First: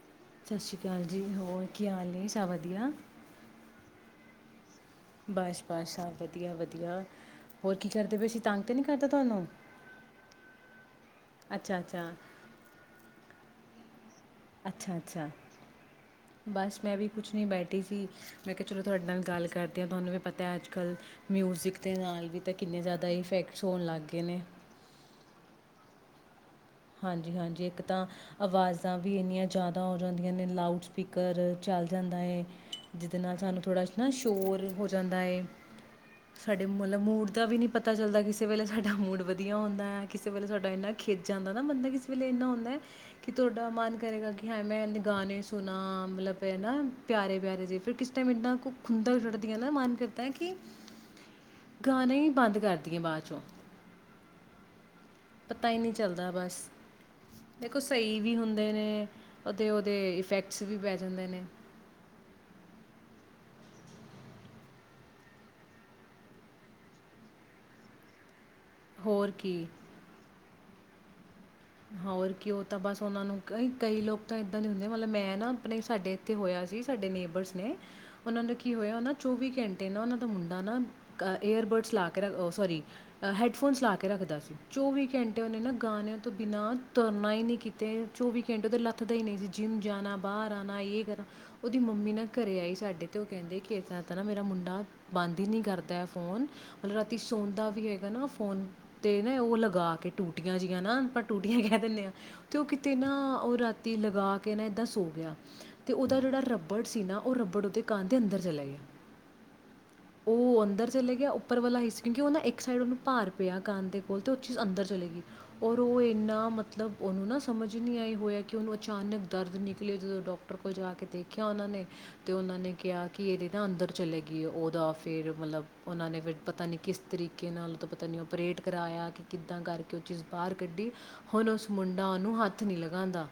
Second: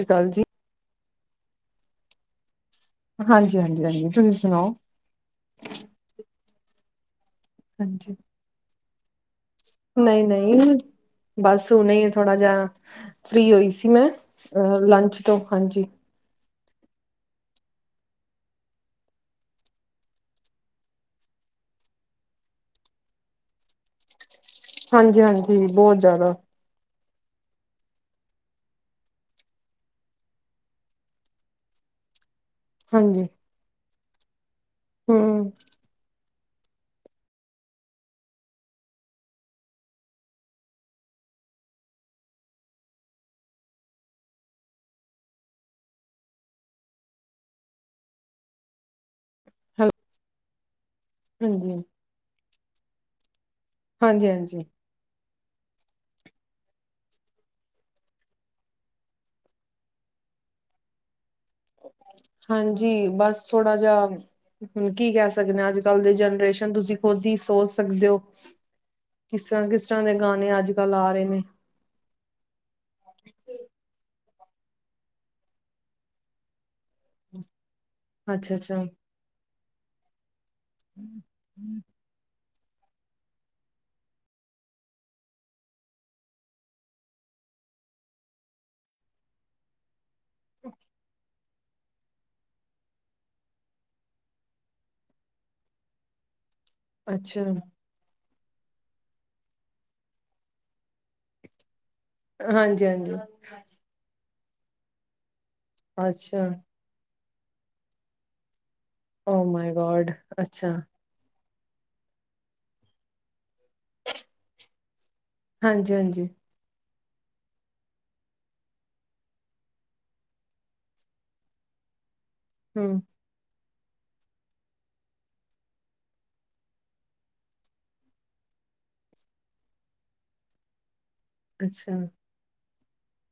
ਸਤਿ ਸ਼੍ਰੀ ਅਕਾਲ ਜੀ। ਸ ਸ੍ਰੀ ਕਾਲ। ਜੀ ਹੋਰ ਕੀ ਹਾਲੀ ਏ ਸਾ ਹਾਂਜੀ ਹਾਂਜੀ। ਜੀ ਤੁਸੀਂ ਸੁਣਾਓ? ਬਸ਼ ਬਸ਼ ਸਭ ਬਹੁਤ ਵਧੀਆ ਵਧੀਆ। ਹੋਰ ਕੀ ਹਾਂਜੀ। ਕਰਦੇ ਪਏ ਸੀਂ ਤੰਗ ਤੇ ਨੀ ਕਰ ਤਾ ਤੁਹਾਨੂੰ। ਨਹੀਂ ਨਹੀਂ। ਬਸ, ਅੱਛਾ ਹੁਨੇ ਅੱਛਾ ਥੋੜਾ ਜਾ ਫਰੀ ਹੋਈ ਸੀ ਮੈ ਅਹ, ਅੱਛਾ ਲੰਚ ਅੱਛਾ ਤੋਂ ਹਾਂਜੀ। ਬਸ ਮੈਂ ਵੀ ਕੁਛ ਨਹੀਂ ਬੈਠੀ ਸੀ, ਮੈਂ ਕਿਹਾ ਚਲੋ ਤੁਹਾਡੇ ਨਾਲ ਗੱਲ ਕਰਦੀ ਹਾਂ ਤੁਹਾਨੂੰ ਵੀ ਪਤਾ ਹੈ ਅੱਜ ਕੱਲ੍ਹ ਮਿਊਜ਼ਿਕ ਦੇ ਨਾਲ ਵੀ ਤੇ ਕਿੰਨੇ ਜੈਦਾ ਇਫੈਕਟਸ ਹੋਣ ਲੱਗ ਗਏ ਨੇ। ਹਾਂਜੀ ਹਾਂਜੀ ਬਹੁਤ ਜਿਆਦਾ ਹਾਂਜੀ ਹਾਂਜੀ, ਇੱਕ ਤਾਂ ਆਵਾਜ਼ਾਂ ਵੀ ਇੰਨੀਆਂ ਜਿਆਦੀਆਂ ਹੋ ਜਾਂਦੀਆਂ ਨੇ ਲਾਊਡ ਸਪੀਕਰ ਚੱਲ ਜਾਂਦਾ ਏ। ਜਿਹਦੇ ਹਾਂਜੀ। ਨਾਲ ਸਾਨੂੰ ਥੋੜ੍ਹਾ ਨਾ ਸ਼ੋਰ ਹੋ ਹੂੰ ਜਾਂਦਾ ਏ। ਸਾਡੇ ਮਲਬ ਮੂਡ ਦਾ ਵੀ ਨ੍ਹੀ ਪਤਾ ਚੱਲਦਾ ਕਿਸੇ ਵੇਲੇ ਸਾਡਾ ਮੂਡ ਵਧੀਆ ਹੁੰਦੈ, ਕਿਸੇ ਵੇਲੇ ਸਾਡਾ ਇੰਨਾ ਖੇਜ ਜਾਂਦ ਬੰਦਾ ਕਿਸ ਵੇਲੇ ਇੰਨਾ ਹੁੰਦੈ ਕਿ ਤੁਹਾਡਾ ਮਨ ਕਰੇਗਾ ਕਿ ਹਾਏ ਮੈਂ ਇਣੇ ਗਾਣੇ ਸੁਣਾ ਮਲਬ ਹੈਨਾ ਪਿਆਰੇ ਪਿਆਰੇ ਜੇ ਫਿਰ ਕਿਸ ਟਾਈਮ ਇਨਾ ਕ ਖੁੰਦੰਕ ਚੜ ਦੀ ਏ ਨਾ ਹਾਂਜੀ ਮਨ ਕਰਦੈ ਕਿ ਹਾਂਜੀ ਗਾਣਾ ਹੀ ਬੰਦ ਕਰਦ ਕੇ ਬਾਦ ਚੋ ਹਾਂਜੀ ਹਾਂਜੀ। ਪਤਾ ਹੀ ਨਹੀਂ ਚੱਲਦਾ ਬਸ ਦੇਖੋ ਸਹੀ ਵੀ ਹੁੰਦੇ ਨੇ ਉਹਦੇ ਓਹਦੇ ਇਫੈਕਟਸ ਵੀ ਪੈ ਜਾਂਦੇ ਨੇ। ਹਾਂਜੀ, ਬਸ ਥੋੜਾ ਜਾ ਹੁਣ ਕੀ ਕਹ ਸਕਦੇ ਹਾਂ ਅੱਜ ਕੱਲ੍ਹ ਦੀ ਜੈਨਰੇਸ਼ਨ ਤੁਸੀਂ ਖੁਦ ਹੀ ਸੋਚ ਸਕਦੇ ਹੋ। ਹੋਰ ਕਿਸ ਕੀ ਤਰ੍ਹਾਂ ਕਿਸ ਤਰ੍ਹਾਂ ਦੇ ਗਾਣੇ ਅੱਜ ਅੱਜ ਕੱਲ ਆ ਰਹੇ ਨੇ। ਹੋਰ ਕਿ ਓਹ ਤਾਂ ਬਸ ਓਨਾਂ ਨੂੰ ਕਈ ਕਈ ਲੋਕ ਤਾਂ ਇੱਦਾਂ ਦੇ ਹੁੰਦੇ ਮਤਲਬ ਮੈਂ ਨਾ ਆਪਣੇ ਸਾਡੇ ਇੱਥੇ ਹੋਇਆ ਸੀ। ਸਾਡੇ ਨੇਬਰਸ ਨੇ ਓਨਾਂ ਦਾ ਅੱਛਾ ਕੀ ਅੱਛਾ। ਹੋਇਆ ਓਹ ਨਾ ਚੌਵੀ ਘੰ ਦਿਲੋਂ ਉਹਨਾਂ ਤੋਂ- ਨਾ ਏਅਰਬਡਸ ਲਾ ਕੇ ਰ ਸੋਰੀ ਹੈਡਫੋਨਸ ਲਾ ਕੇ ਰੱਖਦਾ ਸੀ ਚੌਵੀ ਘੰਟੇ ਉਹਨੇ ਨਾ ਗਾਣੇਿਆਂ ਤੋਂ ਬਿਨਾਂ ਤੁਰਨਾ ਹੀ ਨਹੀਂੀ ਕੀਤੇ ਚੋਵੀ ਘੰਟੇਓਦੇ ਲੱਥ ਦਾ ਨਹੀਂ ਸੀ ਜਿੰਮ ਜਾਣਾ ਬਾਹਰ ਆਉਣਾ ਇਹ ਕਰਨਾ ਉਹਓਦੀ ਮੰਮੀ ਨਾ ਘਰੇ ਆਈ ਸਾਡੇ ਤੇ ਉਹ ਕਹਿੰਦੇ ਕਿ ਨਾ ਮੇਰਾ ਮੁੰਡਾ ਬੰਦ ਹੀ ਨ ਕਰਦਾ ਫੋਨ ਮਤਲਬ ਰਾਤੀ ਅੱਛਾ ਸੌਂਦਾ ਵੀ ਹੈਗਾ ਨਾ ਫੋਨ 'ਤੇ ਨਾ ਉਹ ਲਗਾ ਕੇ ਟੂਟੀਆਂ ਜਿਹੀਆਂ ਨਾ ਟੂਟੀਆਂ ਗਿਆ। ਦਿੰਦੇ ਆਂ ਤੇ ਉਹ ਹਾਂਜੀ ਕਿਤੇ ਨਾ ਹਾਂਜੀ ਉਹ ਰਾਤੀ ਲਗਾ ਕੇ ਕਹ ਨਾ ਇਹੱਦਾਂੱਸ ਹੋ ਗਿਆ [unintelligible] ਤੇ ਉਹਦਾ ਜਿਹੜਾ ਅੱਛਾ ਰੱਬੜ ਸੀ ਨਾ ਉਹ ਰਬੜ ਉਹਦੇ ਕਾਂ ਦੇ ਅੰਦਰ ਚਲਾ ਗਿਆ। ਓ ਮਾਈ ਗੋਡ, ਉਹ ਅੱਛਾ। ਅੰਦਰ ਚਲੇ ਗਿਆ ਉੱਪਰ ਵਾਲਾ ਹੀ ਸੀ ਕਿਉਂਕਿ ਉਹ ਨਾ ਇੱਕ ਸਾਈਡ ਉਹਨੂੰ ਭਾਰ ਪਿਆ ਕੰਧ ਦੇ ਕੋਲ ਅਤੇ ਉਹ ਚੀਜ਼ ਅੰਦਰ ਚਲੇ ਗਈ। ਉਹ ਹਾਂਜੀ-ਹਾਂਜੀ ਇੰਨਾ ਮਤਲਬ ਉਹਨੂੰ ਨਾ ਸਮਝ ਨਹੀਂ ਆਈ ਹੋਇਆ ਕਿ ਉਹਨੂੰ ਅਚਾਨਕ ਦਰਦ ਨਿਕਲੀ ਜਦੋਂ ਡਾਕਟਰ ਕੋਲ ਜਾ ਕੇ ਦੇਖਿਆ ਉਹਨਾਂ ਨੇ ਤੇ ਉਹਨਾਂ ਨੇ ਹੂੰ ਕਿਹਾ ਕਿ ਇਹਦੇ ਨਾ ਅੰਦਰ ਚਲੇਗੀਈ ਉਹਦਾ ਫੇਰ ਮਤਲਬ ਉਹਨਾਂ ਨੇ ਫਿਰ ਪਤਾ ਨੀ ਕਿਸ ਤਰੀਕੇ ਨਾਲ ਉਹ ਤੋਂ ਪਤਾ ਨੀ ਉਹਓਪਰੇਟ ਕਰਵਾਇਆ ਕਿ ਕਿੱਦਾਂ ਕਰਕੇ ਉਹ ਚੀਜ਼ ਬਾਹਰ ਗੱਡੀ ਹੁਣ ਉਸ ਅੱਛਾ ਮੁੰਡਾ ਉਹਨੂੰ ਹੱਥ ਹੱਥ ਨਹੀਂ ਲਗਾਾਉਂਦਾ।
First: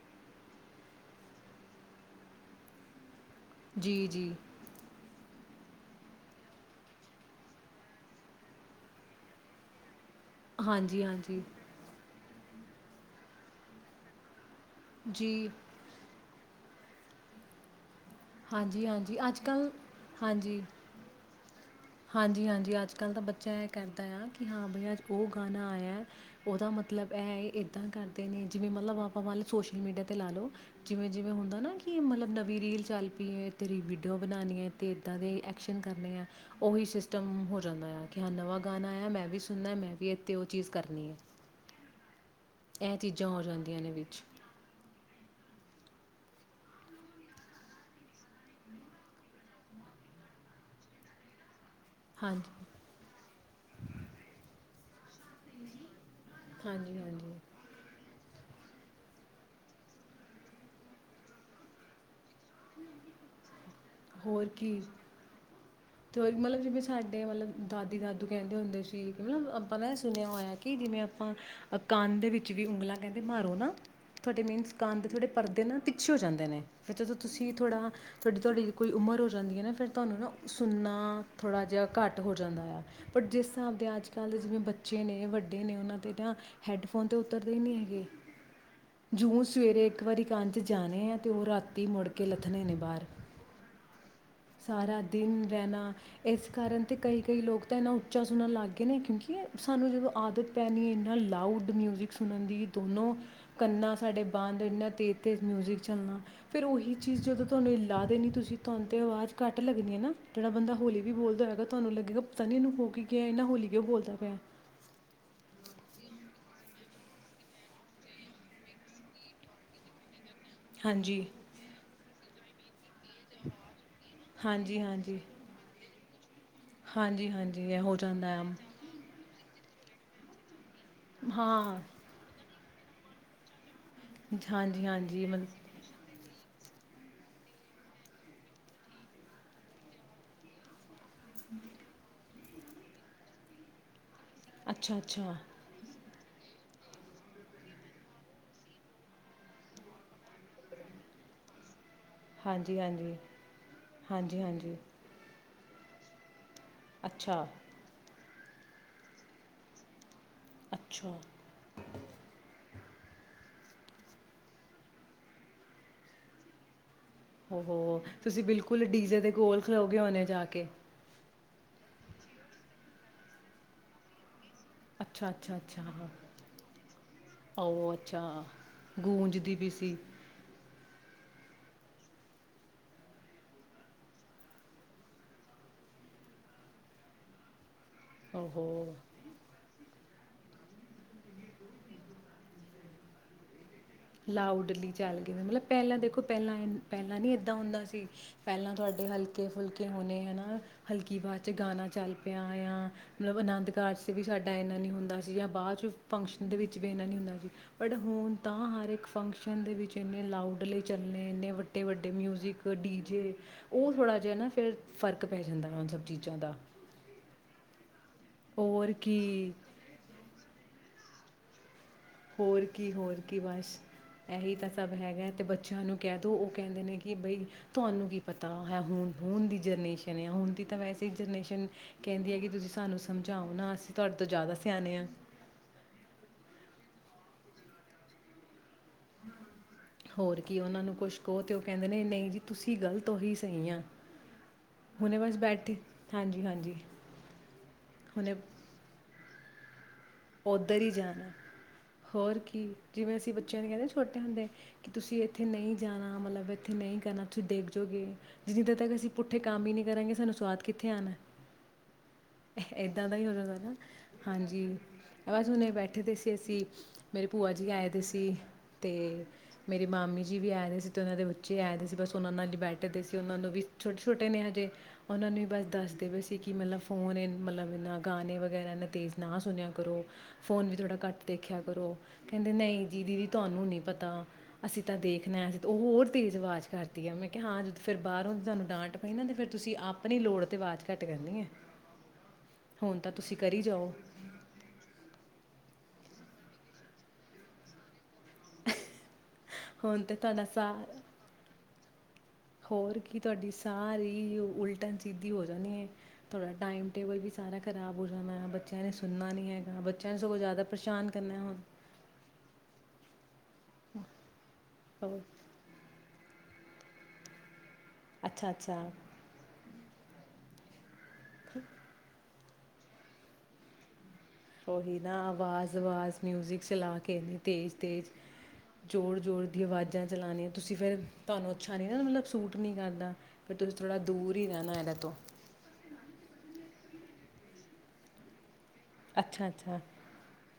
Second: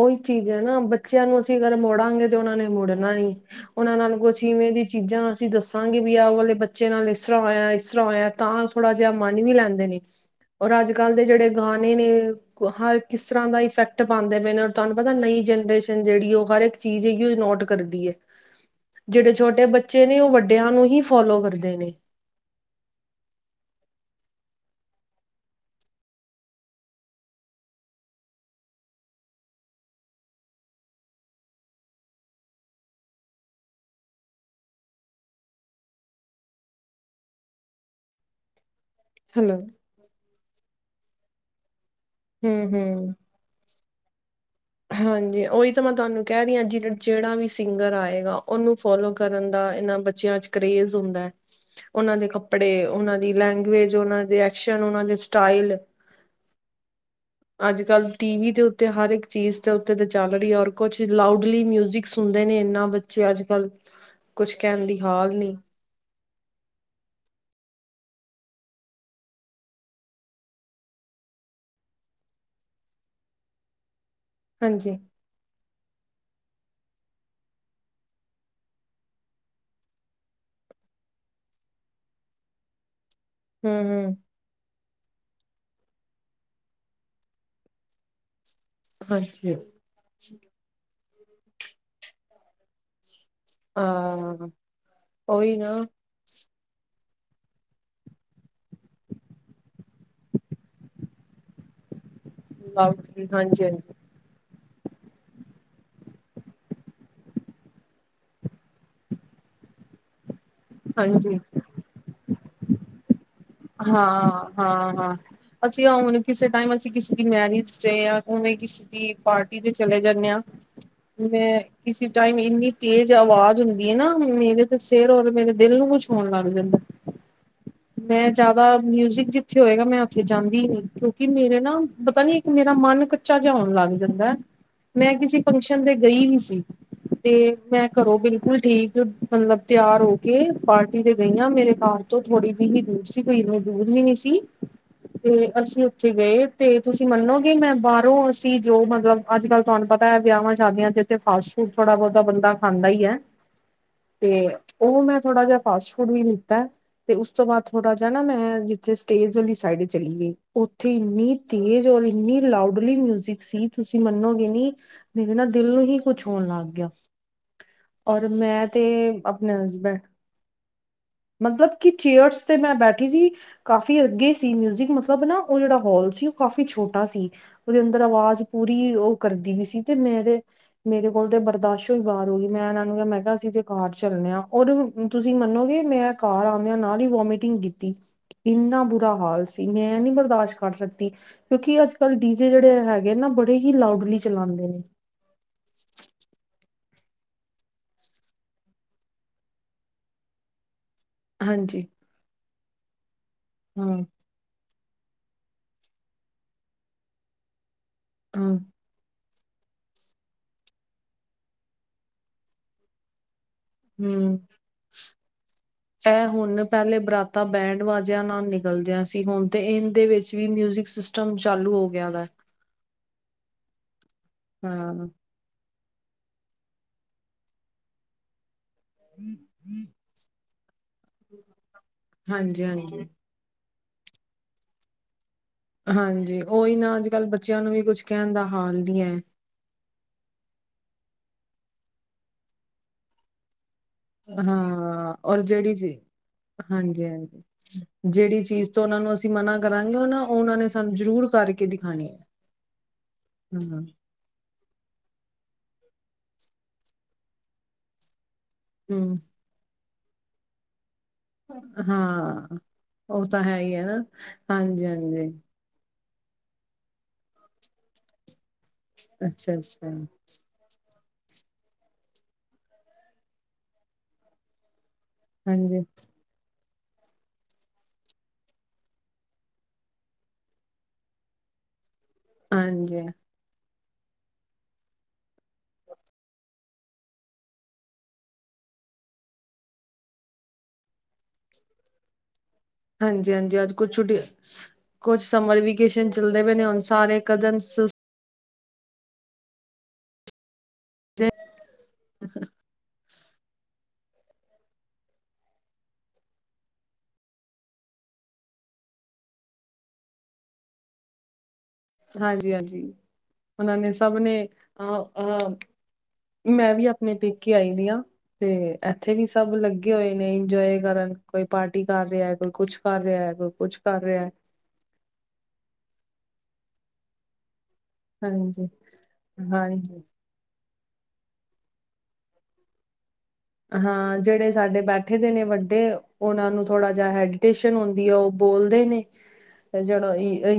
ਉਹੀ ਚੀਜ਼ ਹੈ ਨਾ ਬੱਚਿਆਂ ਨੂੰ ਅਸੀਂ ਅਗਰ ਮੁੜਾਂਗੇ ਤੇ ਉਹਨਾਂ ਨੇ ਮੁੜਨਾ ਨਹੀ। ਉਹਨਾਂ ਜੀ ਨਾਲ ਜੀ ਕੁਛ ਇਵੇਂ ਦੀ ਚੀਜ਼ਾਂ ਅਸੀਂ ਦੱਸੋ ਦੱਸਾਂਗੇ ਵੀ ਆਹ ਉਹ ਵਾਲੇ ਬੱਚੇ ਨਾਲ ਇਸ ਤਰ੍ਹਾਂ ਹੋਇਆ ਇਸ ਤਰ੍ਹਾਂ ਹੋਇਆ ਤਾਂ ਥੋੜ੍ਹਾ ਜਿਹਾ ਮੰਨ ਵੀ ਲੈਂਦੇ ਨੇ। ਔਰ ਅੱਜ- ਹਾਂਜੀ ਕੱਲ੍ਹ ਦੇ ਹਾਂਜੀ ਜਿਹੜੇ ਗਾਣੇ ਨੇ ਹਰ ਕਿਸ ਤਰ੍ਹਾਂ ਦਾ ਇਫੈਕਟ ਪਾਉਂਦੇ ਨੇ। ਮ ਤੁਹਾਨੂੰ ਪਤਾ ਨਵੀ ਜੀ ਜਨਰੇਸ਼ਨ ਜਿਹੜੀ ਉਹ ਹਰ ਇੱਕ ਚੀਜ਼ ਹੈਗੀ ਉਹ ਨੋਟ ਕਰਦੀ ਹੈ। ਹਾਂਜੀ ਹਾਂਜੀ ਜਿਹੜੇ ਅੱਜ ਛੋਟੇ ਬੱਚੇ ਨੇ ਕੱਲ੍ਹ ਉਹ ਹਾਂਜੀ ਵੱਡਿਆਂ ਨੂੰ ਹੀ ਫੋਲੋ ਕਰਦੇ ਨੇ। ਹਾਂਜੀ ਹਾਂਜੀ ਅੱਜ ਕੱਲ੍ਹ ਦਾ ਬੱਚਾ ਇਹ ਕਰਦਾ ਆ ਕਿ ਹਾਂ ਬਈ ਅੱ ਉਹ ਗਾਣਾ ਆਇਆ ਉਹਦਾ ਮਤਲਬ ਇਹ ਇੱਦਾਂ ਕਰਦੇ ਨੇ ਜਿਵੇਂ ਮਤਲਬ ਆਪਾਂ ਮੰਨ ਲ ਸੋਸ਼ਲ ਮੀਡੀਆ 'ਤੇ ਲਾ ਲਓ ਜਿਵੇਂ ਜਿਵੇਂ ਹੁੰਦਾ ਨਾ ਕਿ, ਮਤਲਬ ਨਵੀਂ ਰੀਲ ਚੱਲ ਪਈ ਹੈ ਤੇਰੀ ਵੀਡੀਓ ਬਣਾਉਣੀ ਹੈ ਅਤੇ ਇੱਦਾਂ ਦੇ ਐਕਸ਼ਨ ਕਰਨੇ ਆ। ਉਹੀ ਸਿਸਟਮ, ਹੋ ਜਾਂਦਾ ਆ ਕਿ ਹ ਨਵਾਂ ਗਾਣਾ ਆਇਆ ਮੈਂ ਵੀ ਹੈਲੋ ਸੁਣਨਾ ਮੈਂ ਵੀ ਇੱਥੇ ਉਹ ਚੀਜ਼ ਕਰਨੀ ਹੈ। ਇਹ ਹੂੰ-ਹੂੰ ਚੀਜ਼ਾਂ ਹੋ ਜਾਂਦੀਆਂ। ਦੀਆਂ ਨੇ ਵਿੱਚ ਹਾਂਜੀ, ਉਹੀ ਤਾਂ ਮੈਂ ਤੁਹਾਨੂੰ ਕਹਿ ਰਹੀ ਹਾਂ ਜਿਹੜਾ ਵੀ ਸਿੰਗਰ ਆਏਗਾ ਉਹਨੂੰ ਫੋਲੋ ਕਰਨ ਦਾ ਇਹਨਾਂ ਬੱਚਿਆਂ ਚ ਕਰੇਜ਼ ਹੁੰਦਾ। ਉਹਨਾਂ ਦੇ ਹਾਂਜੀ ਕੱਪੜੇ ਉਹਨਾਂ ਦੀ ਲੈਂਗੁਏਜ ਉਹਨਾਂ ਦੇ। ਐਕਸ਼ਨ ਉਹਨਾਂ ਦੇ ਸਟਾਈਲ ਹਾਂਜੀ -ਹਾਂਜੀ। ਅੱਜ ਕੱਲ੍ਹ ਟੀ ਵੀ ਦੇ ਉੱਤੇ ਹਰ ਇੱਕ ਚੀਜ਼ ਦੇ ਉੱਤੇ ਚੱਲ ਰਹੀ ਹੈ ਔਰ ਕੁਛ ਲਾਊਡਲੀ ਮਿਊਜਿਕ ਸੁਣਦੇ ਨੇ ਇੰਨਾ ਬੱਚੇ ਅੱਜ -ਕੱਲ ਹੋਰ ਕੁਛ ਕੀ ਕਹਿਣ ਦੀ ਹਾਲ ਨੀ, ਤੇ ਮਤਲਬ ਜਿਵੇਂ ਸਾਡੇ ਮਤਲਬ ਦਾਦੀ ਦਾਦੂ ਕਹਿੰਦੇ ਹੁੰਦੇ ਸੀ, ਕਿ ਮਤਲਬ ਆਪਾਂ ਨਾ ਇਹ ਸੁਣਿਆ ਹੋਇਆ, ਕਿ ਜਿਵੇਂ ਆਪਾਂ ਕੰਨ ਦੇ ਵਿੱਚ ਵੀ ਉਂਗਲਾਂ ਕਹਿੰਦੇ ਮਾਰੋ ਨਾ ਤੁਹਾਡੇ ਮੀਨਸ ਹਾਂਜੀ ਕੰਨ ਦੇ ਥੋਡੇ ਪਰਦੇ ਨਾ ਪਿੱਛੇ ਹੋ ਜਾਂਦੇ। ਫਿਰ ਜਦੋਂ ਤੁਸੀਂ ਥੋੜ੍ਹਾ ਤੁਹਾਡੀ-ਤੁਹਾਡੀ ਕੋਈ ਉਮਰ ਹੋ ਜਾਂਦੀ ਹੈ, ਨਾ ਫਿਰ ਤੁਹਾਨੂੰ ਨਾ ਸੁਣਨਾ ਥੋੜ੍ਹਾ ਜਿਹਾ ਘੱਟ ਹੋ ਜਾਂਦਾ ਆ। ਬਟ ਜਿਸ ਹਿਸਾਬ ਬ ਹੂੰ ਦੇ ਅੱਜ ਹੂੰ ਕੱਲ੍ਹ ਦੇ ਜਿਵੇਂ ਬੱਚੇ ਬੱਚੇ ਨੇ ਵੱਡੇ ਨੇ ਉਹਨਾਂ ਤੇ ਤਾਂ ਹੈਡਫੋਨ ਤੇ ਉਤਰਦੇ ਹੀ ਨਹੀਂ ਹੈਗੇ। ਜੂ ਹਾਂਜੀ ਸਵੇਰੇ ਇੱਕ ਵਾਰੀ ਕੰਨ ਚ ਜਾਣੇ ਆ ਤੇ ਉਹ ਰਾਤੀ ਮੁੜ ਕੇ ਲੱਥਣੇ ਨੇ ਬਾਹਰ ਹਾਂ, ਸਾਰਾ ਦਿਨ ਉਹੀ ਨਾ ਰਹਿਣਾ ਇਸ ਕਾਰਨ ਤੇ, ਕਈ ਕਈ ਲੋਕ ਤਾਂ ਇੰਨਾ ਉੱਚਾ ਸੁਣਣਾ ਲੱਗ ਗਿਆ। ਕਿਉਂਕਿ ਸਾਨੂੰ ਜਦੋ ਆਦਤ ਪੈਣੀ ਐ, ਐਨਾ ਲਾਉਡ ਮਿਊਜਿਕ ਸੁਣਨ ਦੀ ਦੋਨੋ ਲਾਊਡਲੀ ਹਾਂਜੀ ਹਾਂਜੀ ਟੰਨਾ ਸਾਡੇ ਬੰਦ ਤੇਜ-ਤੇਜ ਮਿਊਜਿਕ, ਚੱਲਣਾ, ਫਿਰ ਉਹੀ ਚੀਜ਼ ਜਦੋਂ ਤੁਹਾਨੂੰ ਐ ਲਾ ਦੇਣੀ ਤੁਹਾਨੂੰ ਕੰਨ ਤੇ ਆਵਾਜ਼, ਘੱਟ ਲੱਗਦੀਆਂ ਨਾ, ਜਿਹੜਾ ਬੰਦਾ ਹੋਲੀ ਵੀ ਹਾਂਜੀ ਬੋਲਦਾ ਹੈਗਾ ਤੁਹਾਨੂੰ ਲਗੇਗਾ, ਪਤਾ ਨਹੀਂ ਇਹਨੂੰ ਹੋਗੀ। ਹਾਂ-ਹਾਂ-ਹਾਂ ਅਸੀਂ ਹੁਣ, ਕਿਸੇ ਟਾਈਮ ਅਸੀਂ ਕਿਸੇ ਦੀ ਮੈਰਿਜ ਤੇ ਜਾਂਵੇਂ, ਕਿਸੇ ਦੀ ਪਾਰਟੀ ਦੇ ਚਲੇ ਜਾਂਨੇ ਹਾਂ ਹਾਂਜੀ ਮੈਂ ਕਿਸੀ ਟਾਈਮ, ਹਿੰ ਤੇਜ ਆਵਾਜ਼ ਹੁੰਦੀ ਹੈ, ਨਾ ਮੇਰੇ ਤੇ ਸਿਰ ਔਰ ਮੇਰੇ ਦਿਲ ਨੂੰ ਕੁਛ ਹੋਣ ਲੱਗ। ਜਾਂਦਾ ਹਾਂਜੀ-ਹਾਂਜੀ, ਮੈਂ ਜ਼ਿਆਦਾ ਮਿਊਜਿਕ ਦੀ ਉੱਥੇ ਹੋਏਗਾ, ਮੈਂ ਉੱਥੇ ਜਾਂਦੀ ਨੀ ਕਿਉਂਕਿ ਮੇਰੇ ਹਾਂ ਨਾ ਪਤਾ ਨੀ ਮੇਰਾ ਮਨ ਕੱਚਾ ਜਿਹਾ ਹੋਣ ਲੱਗ ਜਾਂਦਾ, ਹਾਂਜੀ ਮੈਂ ਹਾਂਜੀ ਕਿਸੇ ਮਤਲਬ ਫੰਕਸ਼ਨ ਤੇ ਗਈ ਵੀ ਸੀ। ਤੇ ਮੈਂ ਘਰੋ ਬਿਲਕੁਲ ਠੀਕ ਮਤਲਬ ਤਿਆਰ ਹੋ ਪਾ ਟੀ ਤੇ ਗਈ ਆਂ ਮੇਰੇ ਘਰ ਤੋਂ, ਥੋੜੀ ਜੀ ਕਿਨੀ ਦੂਰ ਸੀ ਕੋਈ ਏਨਾ ਦੂਰ ਵੀ ਨੀ ਸੀ। ਅੱਛਾ-ਅੱਛਾ, ਤੇ ਅਸੀਂ ਉੱਥੇ ਗਏ ਤੇ ਤੁਸੀਂ ਮੰਨੋਗੇ, ਮੈਂ ਬਾਹਰੋਂ ਅਸੀਂ ਜੋ ਮਤਲਬ ਅੱਜ ਕੱਲ ਤੁਹਾਨੂੰ ਪਤਾ ਹੈ ਵਿਆਹਾਂ ਸ਼ਾਦੀਆਂ ਦੇ ਤੇ ਫਾਸਟ ਫੂਡ ਥੋੜਾ ਬਹੁਤਾ ਬੰਦਾ ਹਾਂਜੀ ਖਾਂਦਾ ਹੀ ਹਾਂਜੀ ਹੈ, ਹਾਂਜੀ ਤੇ ਹਾਂਜੀ ਉਹ ਮੈਂ ਥੋੜਾ ਜਿਹਾ ਫਾਸਟ ਫੂਡ ਵੀ ਨੀ ਬਸ [unintelligible] ਉਤੋ ਅੱਛਾ ਬਾਦ ਥੋੜਾ ਜਿਹਾ ਨਾ ਮੈਂ, ਵਿਚੇ ਸਟੇਜ ਵਾਲੀ ਸਾਈਡ ਚਲੀ ਗਈ। ਉੱਥੇ ਅੱਛਾ ਇੰਨੀ ਤੇਜ਼ ਔਰ ਇੰਨੀ ਲਾਉ ਬੁਲੀ ਮਿਊਜਿਕ ਸੀ ਤੁਸੀਂ ਮੰਨੋਗੇ ਨਹੀਂ ਮੇਰੇ ਨਾ ਦਿਲ ਨੂੰ ਹੀ ਕੁਛ ਹੋਣ ਲੱਗ ਗਿਆ। ਉਹੋ ਔਰ ਤੁਸੀਂ ਮੈਂ ਬਿਲਕੁਲ ਤੇ ਡੀਜੇ ਦੇ ਆਪਣੇ ਕੋਲ ਹਸਬੈਂਡ ਖਲੋਗੇ ਹੋਣੇ ਆ ਜਾ ਕੇ, ਮਤਲਬ ਕਿ ਚੇਅਰਸ ਤੇ ਮੈਂ ਬੈਠੀ ਸੀ, ਕਾਫੀ ਅੱਗੇ ਸ ਈ ਮਿਊਜਿਕ ਮਤਲਬ ਅੱਛਾ ਨਾ ਅੱਛਾ ਉਹ ਜਿਹੜਾ ਅੱਛਾ ਹੋਲ ਸੀ, ਉਹ ਕਾਫੀ ਛੋਟਾ ਸੀ ਉਹਦੇ ਉਹ ਅੰਦਰ ਆਵਾਜ਼ ਅੱਛਾ ਪੂਰੀ ਉਹ ਕਰਦੀ ਗੂੰਜਦੀ ਵੀ ਪਈ ਸੀ, ਤੇ ਮੇਰੇ ਮੇਰੇ ਕੋਲ ਤੇ ਬਰਦਾਸ਼ੋ ਹੀ ਬਾਹਰ ਹੋ ਗਈ, ਮੈਂ ਇਹਨਾਂ ਨੂੰ ਕਿਹਾ ਮੈਂ ਕਿਹਾ ਅਸੀਂ ਤੇ ਕਾਰ ਚਲਣੇ ਆ ਉਹ ਤੁਸੀਂ ਮੰਨੋਗੇ। ਮੈਂ ਘਰ ਆਦੀਆ ਨਾਲ ਹੀ ਵੋਮਟਿੰਗ ਕੀਤੀ। ਉਹ ਇਨਾ ਹੋ ਬੁਰਾ ਹਾਲ ਸੀ ਮੈਂ ਨਹੀਂ ਬ ਕਾਸ ਕਰ ਸਕਦੀ, ਕਿਉਂਕਿ ਅੱਜ ਕੱਲ ਡੀਜੇ ਜਿਹੜੇ ਹੈਗੇ ਨਾ ਬੜੇ ਹੀ ਲਾਊਡਲੀ ਚਲਾਉਂਦੇ ਨੇ ਲਾਊਡਲੀ ਚੱਲ ਗਈ, ਮਤਲਬ ਪਹਿਲਾਂ ਦੇਖੋ ਪਹਿਲਾਂ। ਪਹਿਲਾਂ ਨੀ ਏਦਾਂ ਹੁੰਦਾ ਸੀ, ਪਹਿਲਾਂ ਤੁਹਾਡੇ ਹਲਕੇ ਫੁਲਕੇ ਹੋਣੇ ਹਨਾ। ਹਲਕੀ ਆਵਾਜ਼ ਚ ਹਾਂਜੀ ਗਾਣਾ ਚੱਲ ਪਿਆ। ਆ ਮਤਲਬ ਆਨੰਦ ਕਾਰ ਹਾਂ 'ਚ ਵੀ ਸਾਡਾ ਇਹਨਾ ਨਹੀਂ, ਹੁੰਦਾ ਸੀ, ਜਾਂ ਬਾਅਦ ਚ ਫੰਕਸ਼ਨ ਦੇ ਵਿੱਚ ਵੀ ਇਹਨਾ ਨੀ ਹੁੰਦਾ ਸੀ। ਪਰ ਹੁਣ ਹਾਂ ਤਾਂ ਹਾਰ ਫੰਕਸ਼ਨ ਦੇ ਵਿੱਚ ਇੰਨੇ ਲਾਊਡ ਲਈ ਚੱਲਣੇ ਇੰਨੇ ਵੱਡੇ-ਵੱਡੇ ਮਿਊਜਿਕ ਡੀ-ਜੇ, ਹੂੰ, ਹੁਣ ਸਭ ਇਹ ਚੀਜ਼ਾਂ ਦਾ ਹੁਣ ਪਹਿਲੇ ਬਰਾਤਾ ਬਹਿਣ ਵਾਜ ਨਾਲ ਔਰ ਨਿਕਲਦਿਆਂ ਸੀ, ਹੁਣ ਕੀ ਤੇ ਇਹਦੇ ਵਿੱਚ ਵੀ ਮਿਊਜ਼ਿਕ ਸਟਮ ਸਮ ਚਾਲੂ ਹੋ, ਗਿਆ ਦਾ ਹੋਰ ਕੀ ਹੋਰ ਕੀ ਬਸ ਇਹੀ ਤਾਂ ਸਭ ਹਾਂ। ਹੈਗਾ ਤੇ ਬੱਚਿਆਂ ਨੂੰ ਕਹਿ ਦੋ ਉਹ ਕਹਿੰਦੇ ਨੇ ਕਿ ਬਈ ਤੁਹਾਨੂੰ ਕੀ ਪਤਾ। ਹੁਣ-ਹੁਣ ਦੀ ਜਨਰੇਸ਼ਨ ਆ ਹੁਣ ਦੀ ਤਾਂ ਵੇ, ਜਨਰੇਸ਼ਨ ਕਹਿੰਦੀ ਹੈ, ਕਿ ਹਾਂਜੀ, ਤੁਸੀਂ ਸਾਨੂੰ ਹਾਂਜੀ। ਸਮਝਾਓ ਨਾ ਅਸੀਂ ਤੁਹਾਡੇ ਤੋਂ ਜ਼ਿਆਦਾ ਸਿਆਣੇ ਆ। ਹਾਂਜੀ ਉਹੀ ਨਾ ਅੱਜ ਕੱਲ੍ਹ ਬੱਚਿਆਂ ਨੂੰ ਵੀ ਕੁਝ ਕਹਿਣ ਦਾ ਹਾਲ ਨੀ ਹੈ। ਹੋਰ ਕੀ ਉਹਨਾਂ ਨੂੰ ਕੁਛ ਕਹੋ ਤੇ ਉਹ ਕਹਿੰਦੇ ਨੇ - ਨਹੀਂ ਜੀ ਤੁਸੀਂ ਗ਼ਲਤ ਔ ਅਹੀ ਸਹੀ ਆਂ। ਹਾਂ! ਔਰ ਜਿਹੜੀ ਚੀਜ਼ ਹਾਂਜੀ ਹਾਂਜੀ ਹਾਂਜੀ-ਹਾਂਜੀ ਹੁਣੇ ਜਿਹੜੀ ਚੀਜ਼ ਤੋਂ ਉਹਨਾਂ ਨੂੰ ਅਸੀਂ ਮਨਾ ਕਰਾਂਗੇ ਉਹ ਨਾ ਉਹਨਾਂ ਨੇ ਉੱਧਰ ਹੀ ਸਾਨੂੰ ਜ਼ਰੂਰ ਜਾਣਾ ਕਰਕੇ ਦਿਖਾਣੀ ਹੈ। ਹੋਰ ਕੀ ਜਿਵੇਂ ਅਸੀਂ ਬੱਚਿਆਂ ਨੂੰ ਕਹਿੰਦੇ ਹੂੰ, ਨਾ ਛੋਟੇ ਹੁੰਦੇ, ਕਿ ਤੁਸੀਂ ਇੱਥੇ ਨਹੀਂ ਜ ਜਾਣਾ ਮਤਲਬ ਇੱਥੇ ਨਹੀਂ ਕਰਨਾ ਤੁਸੀਂ ਡੇਗ ਜੌਗੇ ਜਿ-ਜਿੱਦਾਂ ਪੈਲੇ ਅਸੀਂ ਹੂੰ, ਪੁੱਠੇ ਕੰਮ ਈ ਨੀ ਕਰਾਂਗੇ ਸਾਨੂੰ ਸਵਾਦ ਕਿੱਥੇ ਆਣਾ! ਹਾਂ ਇੱਦਾਂ ਦਾ ਉਹ ਤਾਂ ਹੈ ਹੀ ਹੈ ਨਾ ਹਾਂਜੀ-ਹਾਂਜੀ! ਬਾਸ ਹੁਣੇ ਬੈਠੇ ਦੇ ਸੀ। ਸੀ ਮੇਰੇ ਭੂਆ ਜੀ ਆਏ ਦੇ ਸੀ। ਤੇ ਅੱਛਾ, ਮਰੇ ਅੱਛਾ, ਮਾਮੀ ਜੀ ਵੀ ਆਏ ਦੇ ਸੀ। ਤੇ ਉਹਨਾਂ ਦੇ ਬੱਚੇ ਆਏਦੇ ਸੀ ਬਸ ਉਹਨਾ ਨਾਲ ਈ ਬੈਠੇ ਦੇ ਸੀ, ਉਹਨਾਂ ਨੂੰ ਵੀ - ਛੋਟੇ ਛੋਟੇ ਨੇ ਹਜੇ। ਉਹਨਾਂ ਨੂੰ ਵੀ ਬਸ ਹਾਂਜੀ। ਦੱਸਦੇ ਪਏ ਸੀਂ ਕਿ ਮਤਲਬ ਫੋਨ ਇ ਮਤਲਬ ਇਹਨਾਂ ਗਾਣੇ ਵਗੈਰਾ ਏਨਾ ਤੇਜ਼ ਨਾ ਸੁਣਿਆ ਕਰੋ। ਫੋਨ ਵੀ ਥੌੜਾ ਘੱਟ ਦੇਖਿਆ ਕਰੋ। ਕਹਿੰਦੇ ਨਹੀਂ ਹਾਂਜੀ, ਦੀਦੀ ਜੀ ਤੁਹਾਨੂੰ ਨੀ ਪਤਾ! ਅਸੀਂ ਤਾਂ ਦੇਖਣਾ ਅਸੀਂ ਉਹ ਹੋਰ ਤੇਜ਼ ਆਵਾਜ਼ ਕਰਦੀ ਆ ਮੈਂ ਕਿਹਾ ਹਾਂ ਜਦੋਂ ਫਿਰ ਬਾਹਰੋਂ ਤੁਹਾਨੂੰ ਡਾਂਟ ਪਈ ਨਾ ਤੇ ਫਿਰ ਤੁਸੀਂ ਆਪਣੀ ਲੋੜ ਤੇ ਆਵਾਜ਼ ਘੱਟ ਕਰਨੀ ਹੈ। ਹੁਣ ਤਾਂ ਹਾਂਜੀ, ਤੁਸੀਂ ਕਰੀ ਹਾਂਜੀ ਅੱਜ ਕੁਝ ਜਾਓ ਛੁੱਟੀ ਹੈ। [unintelligible] ਕੁਛ ਸਮਰ ਵੇਕੇਸ਼ਨ ਚੱਲਦੇ ਪਏ ਨੇ। ਹੁਣ ਸਾਰੇ ਕਦਮ [unintelligible] ਤੇ! ਹੋਰ ਕੀ ਤੁਹਾਡੀ ਸਾਰੀ ਉਲਟਨ ਸਿੱਧੀ ਹੋ ਜਾਣੀ ਹੈ! ਤੁਹਾਡਾ ਟਾਈਮ ਟੇਬਲ ਵੀ ਸਾਰਾ ਖ਼ਰਾਬ ਹੋ ਜਾਣਾ ਬੱਚਿਆਂ ਨੇ ਸੁਣਨਾ ਨਹੀਂੀ ਹੈਗਾ ਬੱਚਿਆਂ ਨੂੰ ਸਗੋਂ ਜ਼ਿਆਦਾ ਪਰੇਸ਼ਾਨ ਕਰਨਾ ਹੁਣ ਹਾਂਜੀ, ਹਾਂਜੀ। ਉਹਨਾਂ ਨੇ ਸਭ ਨੇ ਅਹ! ਹੋਰ ਅਹ! ਮੈਂ ਵੀ ਆਪਣੇ ਪੇ ਕੇ ਆਈ ਤੇ ਅੱਛਾ ਅੱਛਾ ਇੱਥੇ ਵੀ ਸਭ ਲੱਗੇ ਗੇ ਹੋਏ ਨੇ ਇੰਜੋਏ ਕਰਨ। ਕੋਈ ਪਾਰਟੀ ਕਰ ਰਿਹਾ। ਕੋਈ ਕੁਛ ਕਰ ਰਿਹਾ ਹੈ। ਕੋਈ ਕੁੱਛ ਕਰ ਰਿਹਾ। ਉਹੀ ਨਾ ਆਵਾਜ਼ - ਆਵਾਜ਼! ਮਿਊਜਿਕ ਚਲਾ ਕੇ ਇੰਨੀ ਤੇਜ਼ ਤੇ ਹਾਂਜੀ ਜੋਰ-ਜੋੋਰ ਦੀ ਹਾਂਜੀ ਆਵਾਜ਼ਾਂ ਚਲਾਨੀਆਂ ਤੁਸੀਂ। ਤੁਸੀਂ ਫੇਿਰ ਤੁਹਾਨੂੰ ਅੱਛਾ ਨੀ ਨਾ ਮਤਲਬ ਸੂਟ ਨੀ ਕਰਦਾ। [unintelligible] ਹਾਂ! ਦੂਰ ਹੀ ਜਿਹੜੇ ਰਹਿਣਾ ਸਾਡੇ ਇਹਦੇ ਤੋਂ ਬੈਠੇ ਦੇ ਨੇ ਵੱਡੇ। ਉਹਨਾਂ ਨੂੰ ਥੋੜਾ ਜਿਹਾ ਹੈਡੀਟੇਸ਼ਨ ਹੁੰਦੀ ਹੈ ਉਹ ਬੋਲ ਨੇ ਅੱਛਾ ਅੱਛਾ ਜਹੜੋ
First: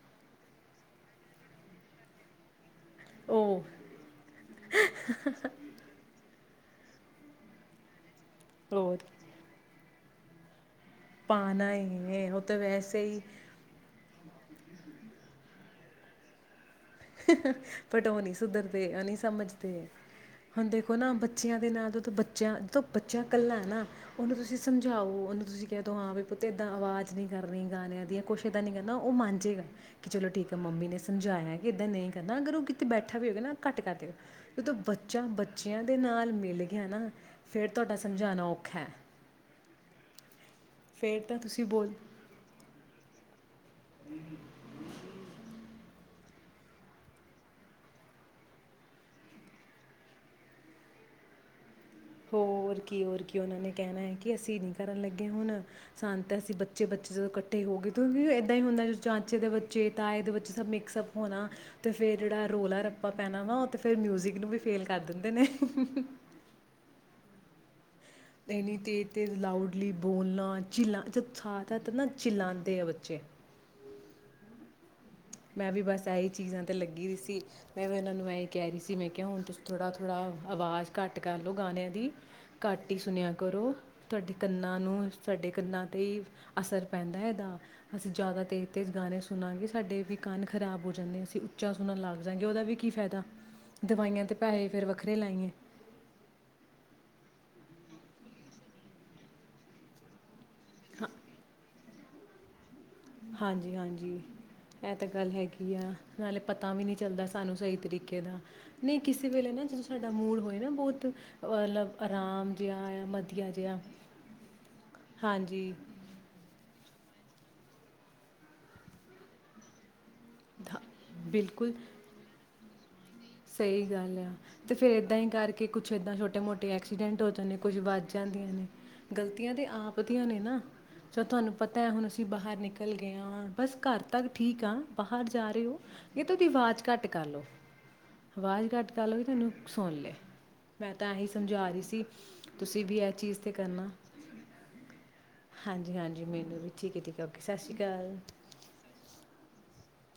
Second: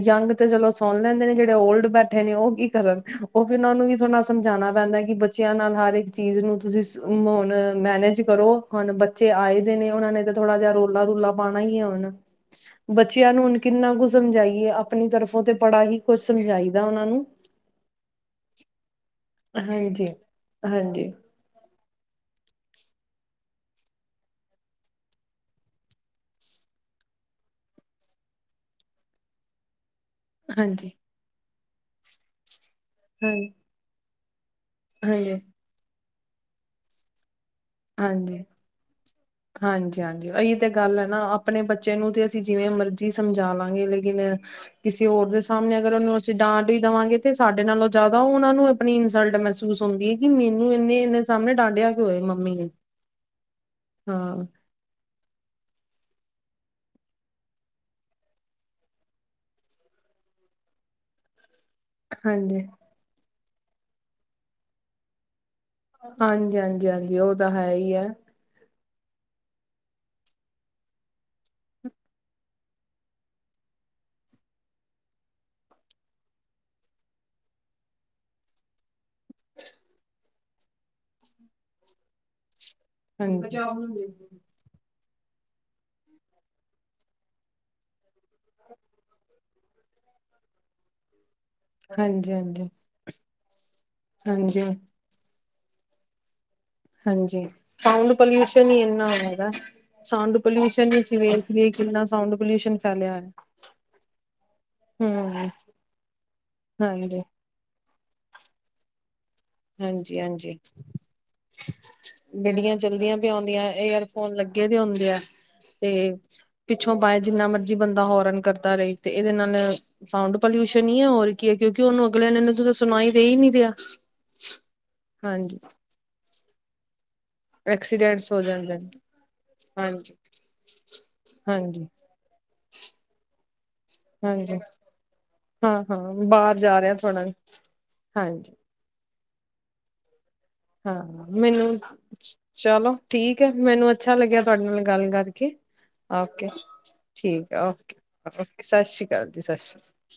ਯੰਗ। [unintelligible] ਚਲੋ ਸੁਣ ਲੈਂਦੇ ਨੇ। ਜਿਹੜੇ ਓਲਡ ਬੈਠੇ ਨੇ ਉਹ ਇੱਕਬ। [unintelligible] ਕਰਨ ਉਹ ਫਿਰ ਉਹ ਨੂੰ ਵੀ ਥੋੜ੍ਹਾ ਸਮਝਾਉਣਾ ਪੈਂਦਾ ਕਿ ਬੱਚਿਆਂ ਨਾਲ ਹਰ ਇੱਕ ਚੀਜ਼ ਨੂੰ। [unintelligible] ਤੁਸੀਂਮਣ ਮੈਨੇਜ ਕਰੋ ਹਨੁ ਹੋਰ ਬੱਚੇ ਆਏ ਦੇ ਨੇ। ਉਹਨਾਂ ਨੇ ਥੋੜਾ ਜਹਾ ਰੋ ਲਾ ਰੁਲਾ ਪਾਉਣਾ ਹੀ ਹੈ। ਹੁਣ ਬੱਚਿਆਂ ਨੂੰ ਹੁਣ ਕਿੰਨਾ ਕੁ ਸਮਝਾਈਏ ਆਪਣੀ ਤਰਫੋਂ ਤੇ ਪੜਾ ਹੀ ਕੁੱਝ ਸਮਝਾਈ ਪਟ ਉਹ ਨੀ ਸੁਧਰਦੇ ਉਹ ਨਹੀਂੀ ਸਮਝਦੇ ਹਾਂਜੀ ਹੁਣ ਦੇਖੋ ਹਾਂਜੀ ਨਾ ਬੱਚਿਆਂ ਦੇ ਨਾਂ ਤੋਂ। ਬੱਚਿਆਂ ਜਦੋਂ ਬੱਚਿਆਂ ਇਕੱਲਾ ਨਾ ਉਹਨੂੰ ਤੁਸੀਂ ਸਮਝਾਓ ਉਹਨੂੰ ਤੁਸੀਂ ਕਹਿ ਦੋ ਹਾਂ ਵੀ ਪੁੱਤ ਏਦਾਂ ਆਵਾਜ਼ ਨੀ ਕਰਨੀ ਗਾਣਿਆਂ ਦੀ ਕੁਛ ਏਦਾਂ ਨੀ ਕਰਨਾ ਉਹ ਮਨ ਜਾਏਗਾ। ਕਿ ਚਲੋ ਠੀਕ ਹੈ। ਮੰਮੀ ਹਾਂਜੀ ਨੇ ਸਮਝਾਇਆ। ਕਿੱਦਾਂ ਨਹੀਂ ਕਰਨਾ ਅਗਰ ਉਹ ਅਤੇ ਬੈਠਾ ਵੀ ਹਾਂ ਹੋਵੇਗਾ। ਨਾ ਘਟ ਕਰ ਦਿ ਗਾ। ਜਦੋਂ ਬੱਚਾ ਹਾਂਜੀ ਬੱਚਿਆਂ ਦੇ ਨਾਲ ਮਿਲ ਗਿਆ ਨਾ। ਫਿਰ ਤੁਹਾਡਾ ਹਾਂਜੀ, ਸਮਝਾਉਣਾ ਔਖਾ ਹੈ ਹਾਂਜੀ, ਹਾਂਜੀ। ਅਹੀਤੇ। ਤੇ ਗੱਲ ਹੈ ਨਾ ਫਿਰ ਤਾਂ ਆਪਣੇ ਤੁਸੀਂ ਬੋਲ ਬੱਚੇ ਨੂੰ ਤੇ ਅਸੀਂ ਜਿਵੇਂ ਮਰਜ਼ੀ ਸਮ ਜਾ ਲਾਂਗੇ ਲੇਕਿਨ ਕਿਸੇ ਹੋਰ ਦੇ ਸਾਹਮਣੇ ਅਗਰ ਉਹਨੂੰ ਅਸੀਂ ਡਾਂਟ ਹੀ ਦੇਵਾਂਗੇ ਤੇ ਸਾਡੇ ਨਾਲੋਂ ਜ਼ਿਆਦਾ ਉਹ ਉਹਨਾਂ ਨੂੰ ਆਪਣੀ ਇਨਸਲਟ ਮਹਿਸੂਸ ਹੁੰਦੀ ਹੈ ਕਿ ਮੈਨੂੰ ਇੰਨੇ ਇਨੇ ਸਾਹਮਣੇ ਡਾਂਟਿਆ ਹੋਰ ਕੀ ਹੋਰ ਕੀ ਉਹਨਾਂ ਨੇ ਕਹਿਣਾ ਹੈ ਕਿ ਹਾਂ ਅਸੀਂ ਨਹੀਂ ਕਰਨ ਲੱਗੇ ਹੁਣ ਸੰਤ ਅਸੀਂ ਬੱਚੇ ਬੱਚੇ ਜਦੋਂ ਇਕੱਠੇ ਹੋ ਗਏ ਕਿਉਂਕਿ ਏਦਾਂ ਹੀ ਹੁੰਦਾ ਚਾਚੇ ਦੇ ਬੱਚੇ ਤਾਏ ਦੇ ਬੱਚੇ ਸਭ ਮਿਕਸਅਪ ਹੋਣਾ ਅਤੇ ਫਿਰ ਜਿਹੜਾ ਹਾਂਜੀ। ਰੌਲਾ ਰੱਪਾ ਪੈਣਾ ਵਾ ਉਹ ਅਤੇ ਫਿਰ ਮਿਊਜ਼ਿਕ ਨੂੰ ਵੀ ਫੇਲ ਕਰ ਦਿੰਦੇ ਨੇ ਹਾਂਜੀ ਹਾਂਜੀ ਹਾਂਜੀ ਉਹ ਤਾਂ ਹੈ ਹੀ ਹੈ ਲਾਉਡਲੀ ਬੋਲਣਾ ਚਿੱ ਜ ਨਾ ਚਿੱਲਾਾਂਂਦੇ ਆ ਬੱਚੇ ਮੈਂ ਵੀ ਬਸ ਇਹੀ ਚੀਜ਼ਾਂ ਤੇ ਲੱਗੀ ਰ ਸੀ ਮੈਂ ਵੀ ਉਹਨਾਂ ਨੂੰ ਐਂ ਕਹਿ ਰਹੀ ਸੀ ਮੈਂ ਕਿਹਾ ਹੁਣ ਤੁਂ ਥੋੜ੍ਹਾ ਥੋੜ੍ਹਾ ਆਵਾਜ਼ ਘੱਟ ਕਰ ਲਓ ਗਾਣਿਆਂ ਦੀ ਘਾਟ ਹੀ ਸੁਣਿਆ ਹਾਂਜੀ। ਕਰੋ ਤੁਹਾਡੇ ਕੰਨਾਂ ਨੂੰ ਸਾਡੇ ਕੰਨਾਂ ਤੇ ਹੀ ਅਸਰ ਪੈਂਦਾ ਇਹਦਾ ਅਸੀਂ ਜ਼ਿਆਦਾ ਤੇਜ਼ ਤੇਜ਼ ਗਾਣੇ ਸੁਣਾਂਗੇ ਸਾਡੇ ਵੀ ਕੰਨ ਖਰਾਬ ਹੋ ਜਾਂਦੇ ਅਸੀਂ ਬੱਚਾ ਸੁਨਾ ਲੱਗ ਜਾਂਗੇ ਉਹਦਾ ਵੀ ਕੀ ਫਾਇਦਾ ਦਵਾਈਆਂ ਅਤੇ ਪੈਸੇ ਫਿਰ ਹਾਂਜੀ-ਹਾਂਜੀ-ਹਾਂਜੀ-ਹਾਂਜੀ ਵੱਖਰੇ ਲਾਈਆਂਏ ਹਾਂਜੀ ਸਾਊਂਡ ਪੋਲਿਊਸ਼ਨ ਹੀ ਇੰਨਾ ਹੈਗਾ ਸਾਂਡ ਪੋਲਿਊਸ਼ਨ ਨਹੀਂ ਸੀ ਵੇ ਕਿੰਨਾ ਸਾਊਂਡ ਪੋਲਿਊਸ਼ਨ ਫੈਲਿਆ ਹੈ ਹਾਂਜੀ ਹਾਂਜੀ ਇਹ ਤਾਂ ਗੱਲ ਹੂੰ ਹੈਗੀ ਆ ਨਾਲੇ ਪਤਾ ਵੀ ਨਹੀਂੀ ਹਾਂਜੀ। ਚੱਲਦਾ ਸਾਨੂੰ ਸਹੀ ਤਰੀਕੇ ਦਾ ਨਹੀਂ ਕਿਸੇ ਵੇਲੇ ਨਾ ਜਦੋਂ ਸਾਡਾ ਹਾਂਜੀ ਮੂਡ ਹਾਂਜੀ ਹੋਏ ਨਾ ਬਹੁਤ ਮਤਲਬ ਆਰਾਮ ਗੱਡੀਆਂ ਜਿਹਾ ਆ ਚਲਦੀਆਂ ਪ ਮਧੀਆ ਆਉਂਦੀਆਂ ਜਿਹਾ ਏਅਰਫੋਨ ਲੱਗੇ ਦੇ ਹੁੰਦੇ ਆ ਹਾਂਜੀ ਤੇ ਪਿੱਛੋਂ ਪਆ ਜਿੰਨਾ ਮਰਜ਼ੀ ਬੰਦਾ ਹਰਨ ਕਰਦਾ ਰਹੀ ਤੇ ਇਹਦੇ ਨਾਲ ਸਾਊਂਡ ਧ- ਪੋਿਊਸ਼ਨ ਹੀ ਹੈ ਹੋਰ ਕੀ ਹੈ ਬਿਲਕੁਲ ਕਿਉਂਕਿ ਉਹਨੂੰ ਅਗਲੇ ਨੇ ਇਹਨੂੰ ਸੁਣਾਈ ਦੇਹੀ ਨਹੀਂੀ ਰਿਹਾ ਸਹੀ ਗੱਲ ਆ ਤੇ ਫੇਰ ਏਦਾਂ ਹੀ ਹਾਂਜੀ ਕਰਕੇ ਕੁੱਛ ੱਦਾਂ ਛੋਟੇ ਮੋਟੇ ਐਕਸੀਡੈਂਟ ਨੇ ਕੁੱਝ ਵਾਜਾਂ ਐਕਸੀਡੈਂਟਸ ਹੋ ਦੀਆਂ ਨੇ ਜਾਂਦੇ ਗਲਤੀਆਂ ਤੇ ਆਪ ਹਾਂਜੀ ਦੀਆਂ ਨੇ ਨਾ ਚ ਤੁਹਾਨੂੰ ਪਤਾ ਹਾਂਜੀ ਹੈ ਹੁਣ ਅਸੀਂ ਬਾਹਰ ਨਿਕਲ ਗਏ ਹਾਂ ਬਸ ਘਰ ਤੱਕ ਹਾਂਜੀ ਠੀਕ ਆ ਬਾਹਰ ਜਾ ਰਹੇ ਹਾਂ ਹੋ ਇਹ ਹਾਂ ਤਾਂ ਉਹਦੀ ਬਾਹਰ ਜਾ ਆਵਾਜ਼ ਰਿਹਾ ਘੱਟ ਕਰ ਥੋੜਾ ਲੋ ਹਾਂਜੀ ਆਵਾਜ਼ ਘੱਟ ਕਰ ਲਓ ਤਨੂੰਸਣ ਲ ਹਾਂ ਮੈਨੂੰ ਤੁਸੀਂ ਚਲੋ ਵੀ ਇਹ ਚੀਜ਼ ਠੀਕ ਹੈ 'ਤੇ ਕਰਨਾ ਮੈਨੂੰ ਅੱਛਾ ਲੱਗਿਆ ਤੁਹਾਡੇ ਨਾਲ ਗੱਲ ਕਰਕੇ ਹਾਂਜੀ ਹਾਂਜੀ ਓਕੇ ਮੈਨੂੰ ਵੀ ਹੈ ਹੈ ਠੀਕ ਸਤਿ ਸ਼੍ਰੀ ਓਕੇ ਅਕਾਲ ਓ ਸਤਿ ਸ੍ਰੀ ਅਕਾਲ ਜੀ ਸਤਿ ਸ਼੍ਰੀ ਅਕਾਲ